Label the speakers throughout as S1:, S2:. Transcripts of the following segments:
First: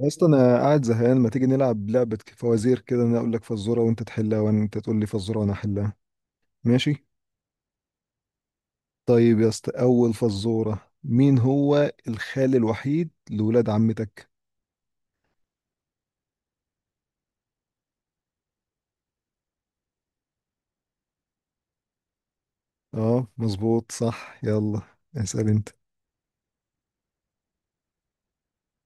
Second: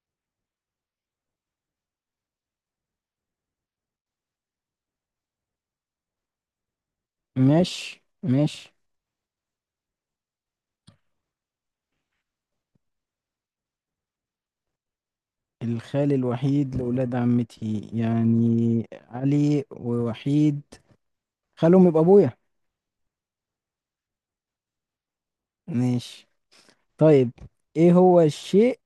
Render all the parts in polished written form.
S1: اصلا انا قاعد زهقان، ما تيجي نلعب لعبة فوازير كده. انا اقول لك فزورة وانت تحلها وانت تقول لي فزورة وانا احلها. ماشي.
S2: مش.
S1: طيب يا اسطى، اول فزورة: مين هو الخال الوحيد لولاد عمتك؟
S2: الخال الوحيد لأولاد عمتي، يعني علي ووحيد، خالهم يبقى أبويا.
S1: اه مظبوط صح. يلا اسأل انت.
S2: ماشي. طيب، إيه هو الشيء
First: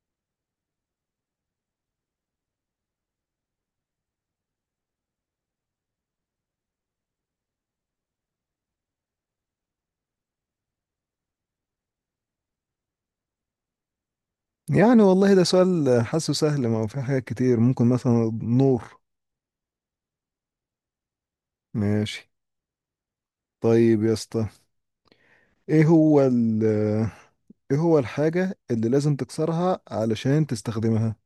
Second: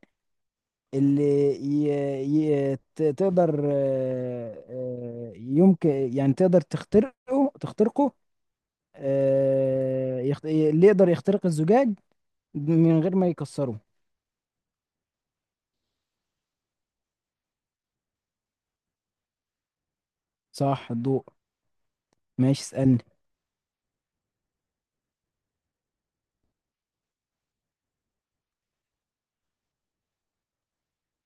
S2: اللي ي... تقدر، يمكن يعني تقدر تخترقه تخترقه، اللي يقدر يخترق الزجاج من غير ما يكسره؟
S1: يعني والله ده سؤال حاسه سهل، ما هو في حاجات كتير ممكن، مثلا نور.
S2: صح، الضوء.
S1: ماشي.
S2: ماشي، اسألني.
S1: طيب يا اسطى، ايه هو ال... ايه هو الحاجة اللي لازم تكسرها علشان تستخدمها؟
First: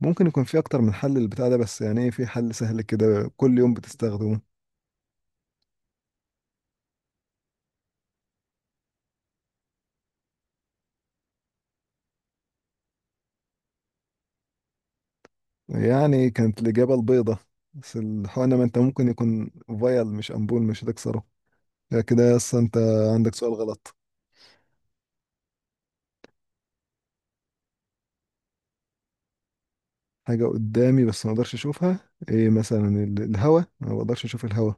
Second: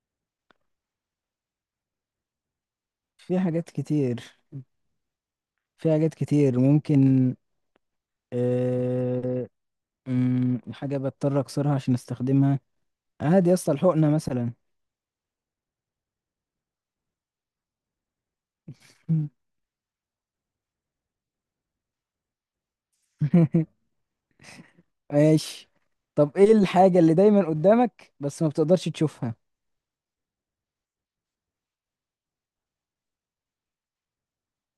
S1: ممكن يكون في اكتر من حل للبتاع ده، بس يعني ايه في حل سهل كده
S2: في
S1: كل
S2: حاجات
S1: يوم
S2: كتير
S1: بتستخدمه.
S2: في حاجات كتير ممكن. آه، حاجة بضطر اكسرها عشان استخدمها. عادي يا اسطى، الحقنة مثلا.
S1: يعني كانت الاجابه البيضه، بس الحقنه ما انت ممكن
S2: مم.
S1: يكون فايل مش امبول، مش هتكسره. لا كده اصلا انت عندك سؤال غلط.
S2: ماشي. طب، ايه الحاجة اللي دايما قدامك بس ما بتقدرش تشوفها؟
S1: حاجه قدامي بس ما اقدرش اشوفها؟ ايه مثلا، الهوا، أنا ما اقدرش اشوف الهوا،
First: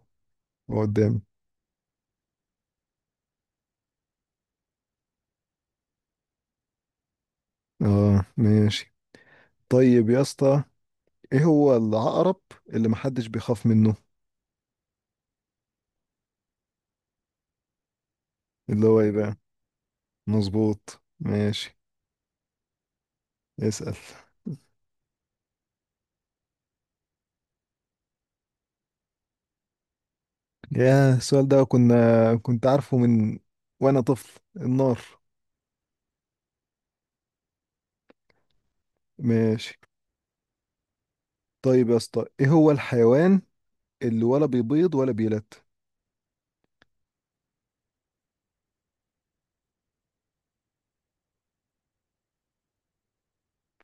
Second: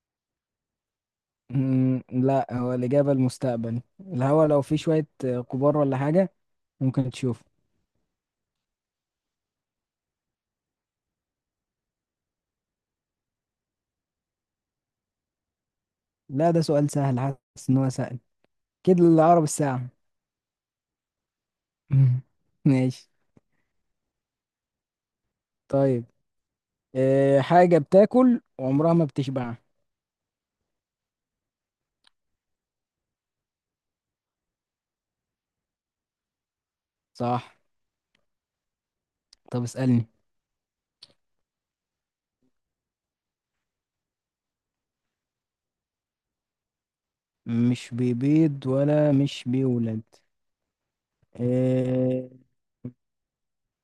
S1: هو قدامي.
S2: لا، هو الإجابة المستقبل الهوا لو فيه شوية غبار ولا حاجة، ممكن تشوف.
S1: اه ماشي. طيب يا اسطى، ايه هو العقرب اللي محدش بيخاف منه؟
S2: لا، ده سؤال سهل، حاسس ان هو سهل
S1: اللي
S2: كده،
S1: هو ايه
S2: اللي
S1: بقى؟
S2: اقرب الساعة.
S1: مظبوط ماشي.
S2: مم. ماشي.
S1: اسأل.
S2: طيب، إيه حاجة بتاكل وعمرها ما بتشبع؟
S1: يا السؤال ده كنت عارفه من وانا طفل: النار.
S2: صح. طب
S1: ماشي.
S2: اسألني.
S1: طيب يا اسطى، ايه هو الحيوان اللي ولا بيبيض ولا بيلد؟
S2: مش بيبيض ولا مش بيولد. إيه،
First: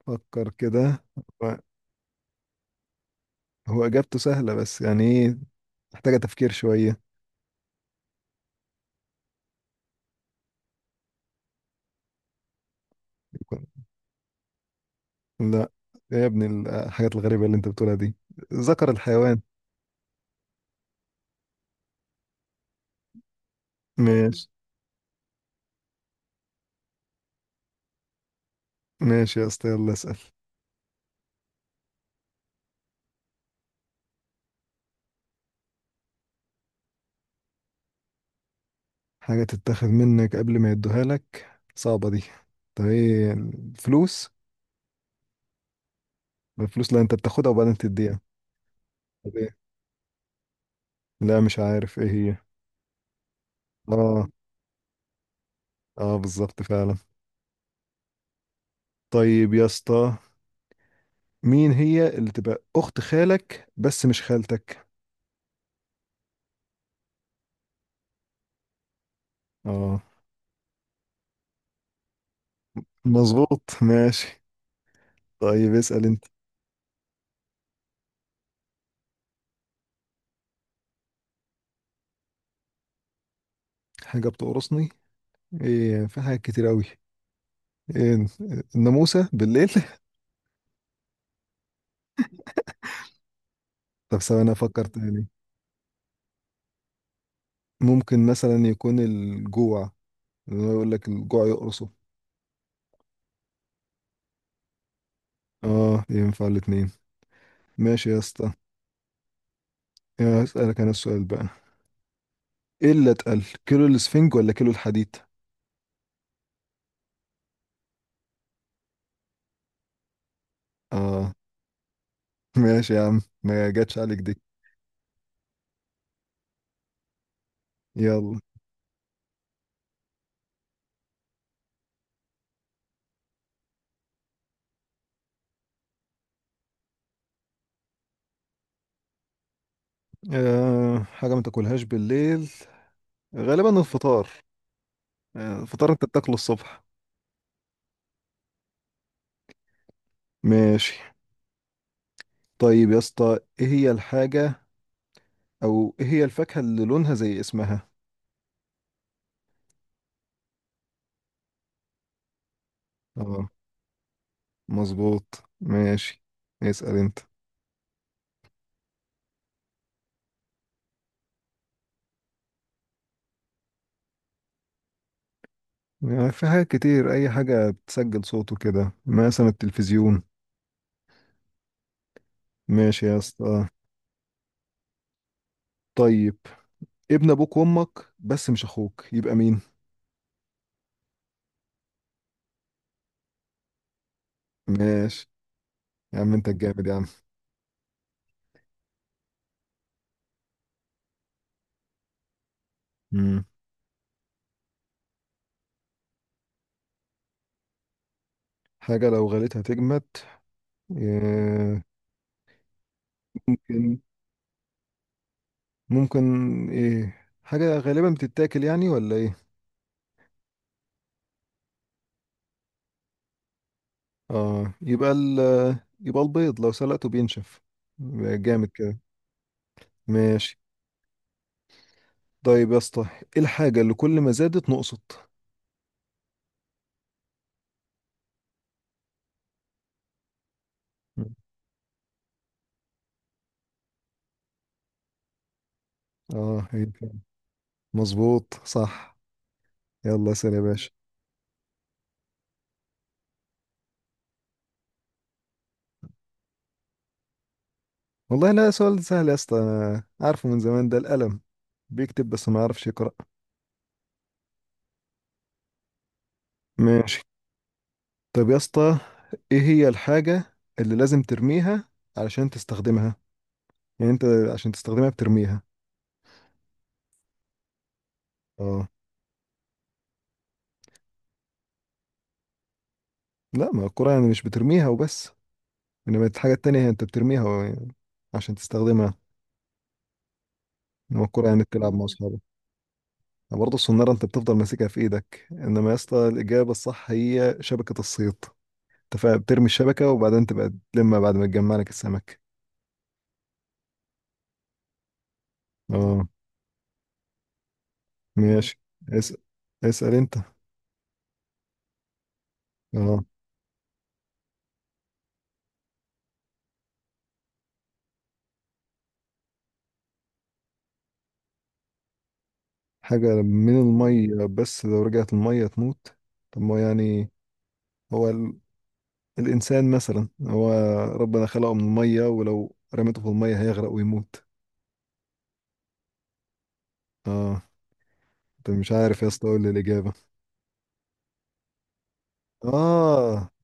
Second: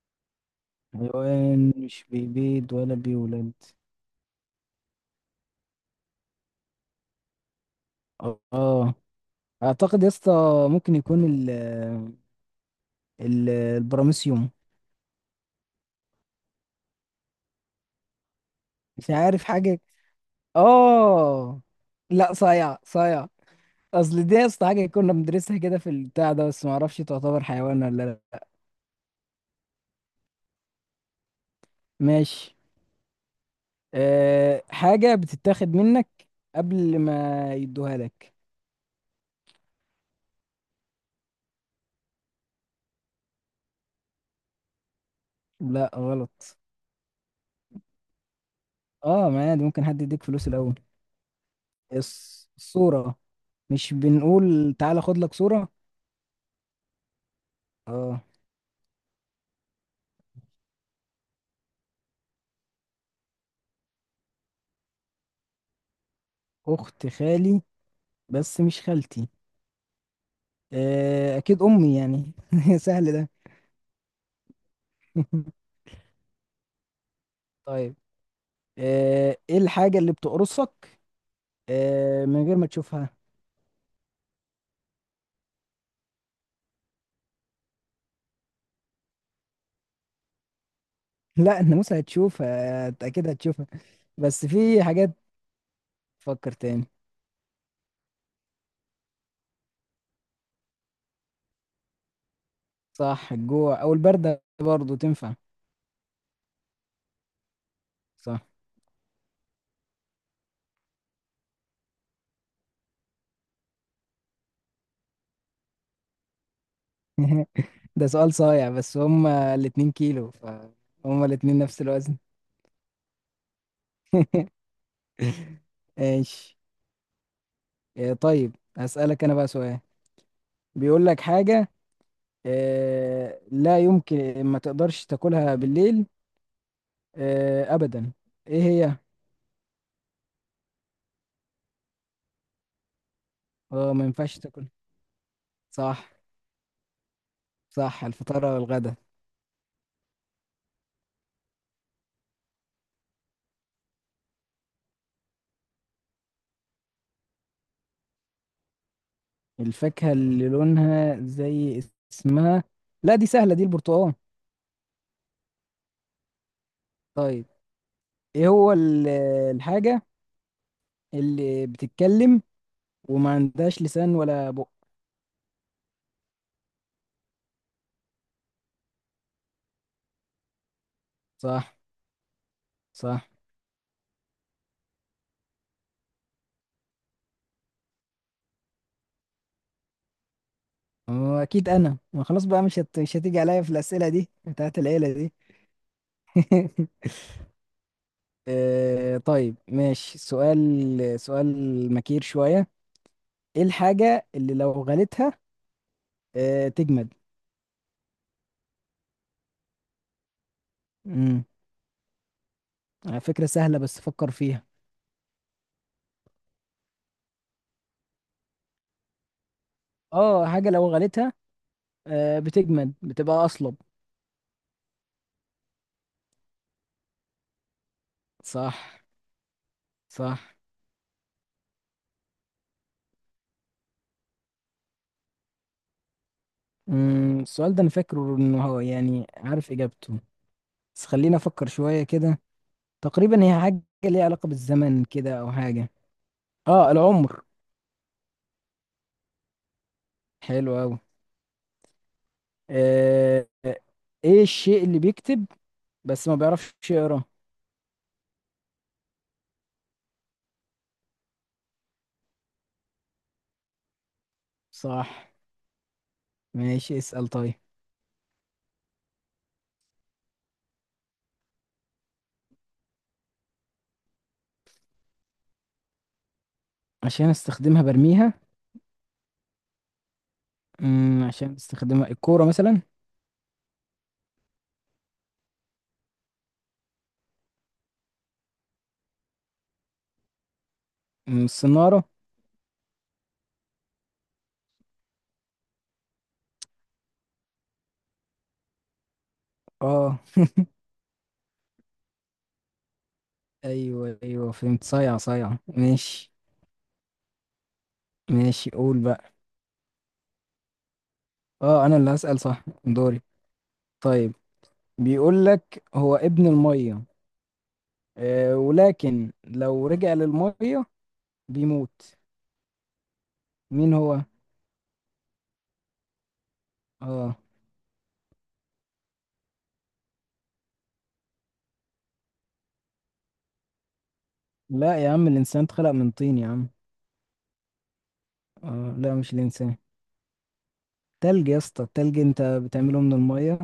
S1: فكر كده. هو
S2: حيوان مش بيبيض ولا بيولد.
S1: هو اجابته سهلة بس يعني ايه، محتاجة تفكير شوية.
S2: اه، اعتقد يا اسطى ممكن يكون ال
S1: يكون-
S2: البراميسيوم.
S1: لا يا ابني، الحاجات الغريبة اللي انت بتقولها دي، ذكر
S2: مش
S1: الحيوان.
S2: عارف حاجه. اه، لا، صايع صايع. اصل دي يا
S1: ماشي.
S2: اسطى حاجه كنا بندرسها كده في البتاع ده، بس ما اعرفش تعتبر حيوان ولا لا.
S1: ماشي يا اسطى، يلا اسأل.
S2: ماشي. أه، حاجه بتتاخد منك قبل ما يدوها لك.
S1: حاجة تتاخد منك قبل ما يدوها لك، صعبة دي. طب ايه، الفلوس؟
S2: لا، غلط.
S1: الفلوس لا، انت بتاخدها وبعدين تديها.
S2: اه، ما عادي ممكن حد يديك فلوس الاول.
S1: لا مش عارف ايه هي.
S2: الصورة. مش
S1: اه،
S2: بنقول تعالى خد لك صورة؟
S1: اه بالظبط فعلا.
S2: اه،
S1: طيب يا اسطى، مين هي اللي تبقى اخت خالك بس مش خالتك؟
S2: اخت خالي بس مش خالتي.
S1: اه
S2: اكيد امي يعني، سهل ده.
S1: مظبوط ماشي. طيب اسأل انت.
S2: طيب، ايه الحاجة اللي بتقرصك من غير ما تشوفها؟
S1: حاجة بتقرصني؟ ايه في حاجات كتير قوي، ايه، الناموسة بالليل
S2: لا، الناموسة هتشوفها، اكيد هتشوفها.
S1: طب
S2: بس
S1: ثواني افكر
S2: في حاجات،
S1: تاني.
S2: تفكر تاني.
S1: ممكن مثلا يكون الجوع، اللي هو يقول لك الجوع يقرصه.
S2: صح، الجوع او البردة برضو تنفع.
S1: اه، ينفع الاتنين. ماشي يا
S2: صح.
S1: اسطى. يا اسألك انا السؤال بقى: ايه اللي اتقل، كيلو الاسفنج ولا كيلو الحديد؟
S2: ده سؤال صايع بس هما الاتنين كيلو فهما
S1: اه
S2: الاتنين نفس الوزن.
S1: ماشي يا عم، ما جاتش عليك دي.
S2: ايش.
S1: يلا.
S2: طيب، هسألك أنا بقى سؤال، بيقول لك حاجة، لا يمكن ما تقدرش تاكلها بالليل أبدا. إيه هي؟
S1: أه حاجة ما تاكلهاش بالليل، غالبا
S2: اه، ما
S1: الفطار،
S2: ينفعش تاكلها.
S1: آه، الفطار
S2: صح.
S1: انت بتاكله الصبح.
S2: صح الفطار والغدا.
S1: ماشي. طيب يا اسطى، ايه هي الحاجة، او ايه هي الفاكهة اللي لونها زي اسمها؟
S2: الفاكهة اللي لونها زي اسمها، لا دي
S1: اه
S2: سهلة، دي البرتقال.
S1: مظبوط ماشي. اسأل انت.
S2: طيب، إيه هو الحاجة اللي بتتكلم وما عندهاش لسان ولا بق؟
S1: يعني في حاجات كتير، اي حاجة بتسجل صوته كده، مثلا التلفزيون.
S2: صح.
S1: ماشي يا
S2: صح.
S1: اسطى. طيب، ابن ابوك وامك بس مش اخوك يبقى مين؟
S2: هو أكيد أنا، ما خلاص بقى، مش هتيجي عليا في الأسئلة دي بتاعت العيلة
S1: ماشي،
S2: دي.
S1: يا عم انت الجامد يا عم.
S2: طيب، ماشي، سؤال سؤال مكير شوية.
S1: مم.
S2: ايه الحاجة اللي لو غليتها تجمد؟
S1: حاجة لو غليتها تجمد،
S2: امم
S1: ياه.
S2: على فكرة سهلة
S1: ممكن،
S2: بس فكر فيها.
S1: ممكن ايه، حاجة غالبا بتتاكل يعني ولا ايه؟
S2: اه، حاجة لو غليتها بتجمد بتبقى أصلب.
S1: اه، يبقى ال... يبقى البيض لو سلقته بينشف، يبقى جامد
S2: صح.
S1: كده.
S2: صح.
S1: ماشي. طيب يا اسطى، ايه الحاجة اللي كل ما زادت نقصت؟
S2: السؤال ده انا فاكره انه هو يعني عارف اجابته، بس خلينا افكر شوية كده. تقريبا هي حاجة ليها علاقة بالزمن كده او حاجة.
S1: اه هي
S2: اه،
S1: كده.
S2: العمر.
S1: مظبوط صح. يلا اسأل يا
S2: حلو
S1: باشا.
S2: اوي. آه آه، ايه الشيء اللي بيكتب بس ما بيعرفش يقرا؟
S1: والله لا سؤال سهل يا اسطى، أنا عارفه من زمان، ده القلم، بيكتب بس ما يعرفش يقرأ.
S2: صح. ماشي،
S1: ماشي.
S2: اسأل طيب.
S1: طب يا اسطى، ايه هي الحاجة اللي لازم ترميها علشان تستخدمها؟ يعني انت عشان تستخدمها بترميها.
S2: عشان استخدمها برميها.
S1: اه
S2: عشان استخدمها، الكورة مثلا.
S1: لا، ما الكرة يعني مش بترميها وبس، انما الحاجة التانية هي انت بترميها و- عشان تستخدمها، انما الكرة يعني بتلعب مع
S2: الصنارة.
S1: اصحابك. برضه الصنارة انت بتفضل ماسكها في ايدك، انما يا اسطى الإجابة الصح هي شبكة الصيد، انت بترمي الشبكة
S2: اه،
S1: وبعدين تبقى تلمها بعد ما تجمع لك السمك.
S2: ايوه ايوه فهمت، صيع صيع،
S1: اه
S2: ماشي. ماشي،
S1: ماشي.
S2: قول بقى.
S1: اسأل اسأل انت.
S2: اه، انا اللي هسأل، صح دوري.
S1: اه
S2: طيب، بيقول لك هو ابن المية ولكن لو رجع للمية بيموت.
S1: حاجة من
S2: مين هو؟
S1: المية بس لو رجعت المية تموت. طب ما يعني
S2: اه،
S1: هو الإنسان مثلا، هو ربنا خلقه من المية ولو رميته في المية هيغرق ويموت.
S2: لا يا عم، الانسان اتخلق من طين يا عم.
S1: اه انت مش
S2: اه لا،
S1: عارف يا
S2: مش
S1: اسطى، اقول
S2: الانسان.
S1: الإجابة؟
S2: تلج يا اسطى، التلج انت بتعمله من
S1: اه،
S2: المية.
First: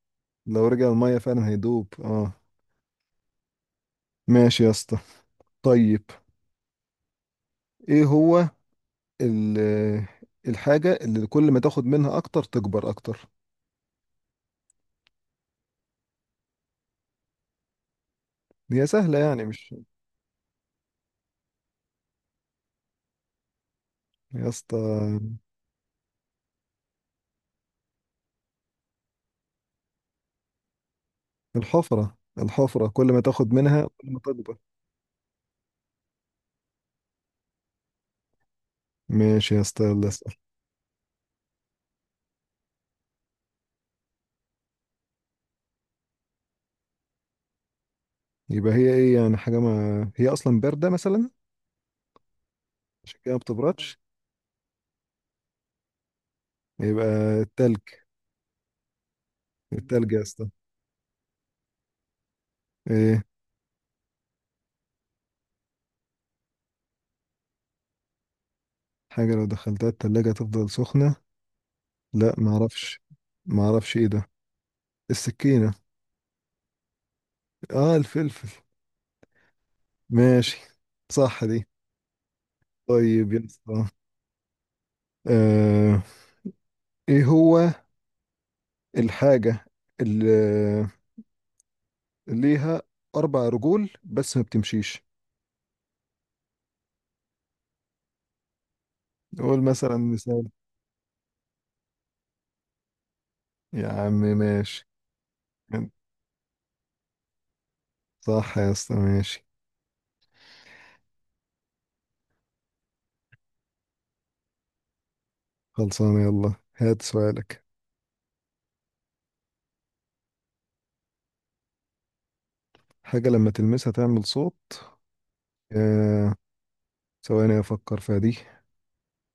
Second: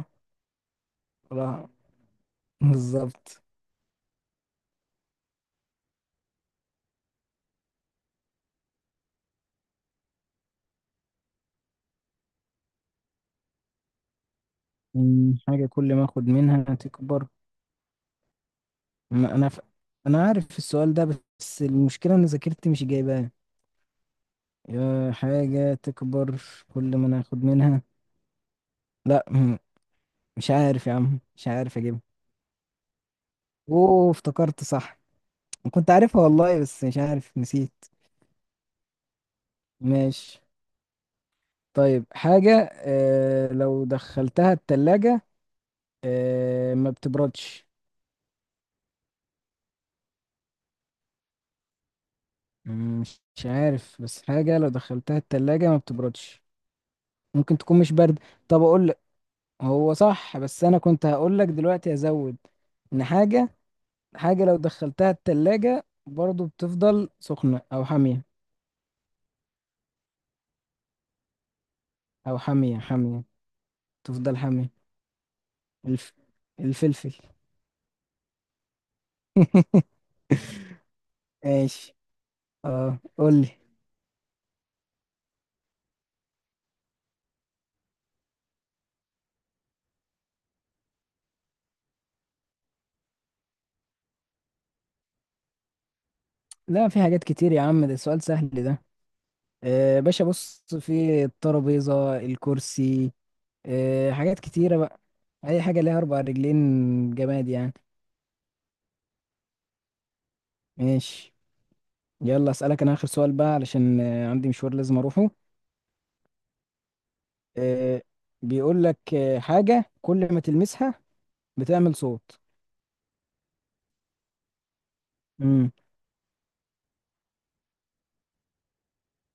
S1: لو رجع المية فعلا
S2: لا،
S1: هيدوب، اه.
S2: بالظبط.
S1: ماشي يا اسطى. طيب، ايه هو ال... الحاجة اللي كل ما تاخد منها اكتر تكبر اكتر؟
S2: حاجة كل ما اخد منها تكبر.
S1: هي سهلة
S2: ما
S1: يعني
S2: انا ف...
S1: مش،
S2: انا عارف السؤال ده بس المشكلة ان ذاكرتي مش جايباه.
S1: يا اسطى
S2: يا حاجة تكبر كل ما انا اخد منها. لا، مش عارف يا عم، مش عارف اجيبها.
S1: الحفرة، الحفرة كل ما تاخد منها
S2: اوه
S1: كل ما تكبر.
S2: افتكرت، صح، كنت عارفها والله بس مش عارف نسيت.
S1: ماشي يا اسطى، يلا اسأل.
S2: ماشي. طيب، حاجة لو دخلتها التلاجة ما بتبردش.
S1: يبقى هي ايه يعني، حاجة ما هي اصلا باردة مثلا، عشان
S2: مش
S1: كده ما
S2: مش
S1: بتبردش،
S2: عارف، بس حاجة لو دخلتها التلاجة ما بتبردش.
S1: يبقى
S2: ممكن
S1: التلج.
S2: تكون مش برد. طب اقول، هو
S1: التلج يا
S2: صح
S1: اسطى،
S2: بس انا كنت هقول لك دلوقتي ازود ان
S1: ايه؟
S2: حاجه لو دخلتها التلاجة برضو بتفضل سخنه او حاميه،
S1: حاجة لو دخلتها التلاجة تفضل سخنة؟ لا
S2: او
S1: ما
S2: حاميه
S1: اعرفش،
S2: حاميه،
S1: ما اعرفش ايه ده.
S2: تفضل حاميه.
S1: السكينة؟
S2: الف... الفلفل.
S1: اه الفلفل. ماشي. صح دي.
S2: ماشي. اه،
S1: طيب
S2: قول
S1: يا
S2: لي.
S1: اسطى، آه ايه هو الحاجة اللي اللي ليها اربع رجول بس ما بتمشيش؟
S2: لا، في حاجات كتير يا عم، ده سؤال سهل ده.
S1: قول مثلا
S2: باشا
S1: مثال.
S2: بص في الترابيزه، الكرسي،
S1: يا عم
S2: حاجات كتيره
S1: ماشي.
S2: بقى. اي حاجه ليها اربع رجلين، جماد يعني.
S1: صح يا اسطى ماشي.
S2: ماشي. يلا اسالك انا اخر سؤال بقى علشان عندي مشوار لازم اروحه.
S1: خلصانة، يلا هات سؤالك.
S2: آه، بيقول لك حاجة كل ما تلمسها بتعمل صوت.
S1: حاجة لما تلمسها تعمل صوت؟
S2: امم.
S1: آه، ثواني أفكر فيها دي،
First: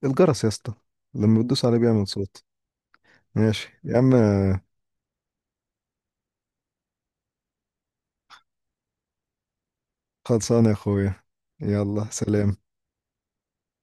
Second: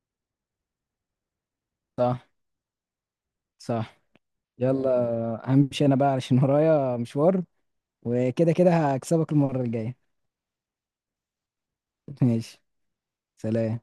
S1: الجرس يا اسطى، لما بتدوس عليه بيعمل
S2: صح.
S1: صوت. ماشي يا
S2: صح.
S1: عم.
S2: يلا همشي انا بقى علشان ورايا مشوار، وكده كده هكسبك المرة الجاية.
S1: خلصانة يا أخويا، يلا سلام.
S2: ماشي. سلام.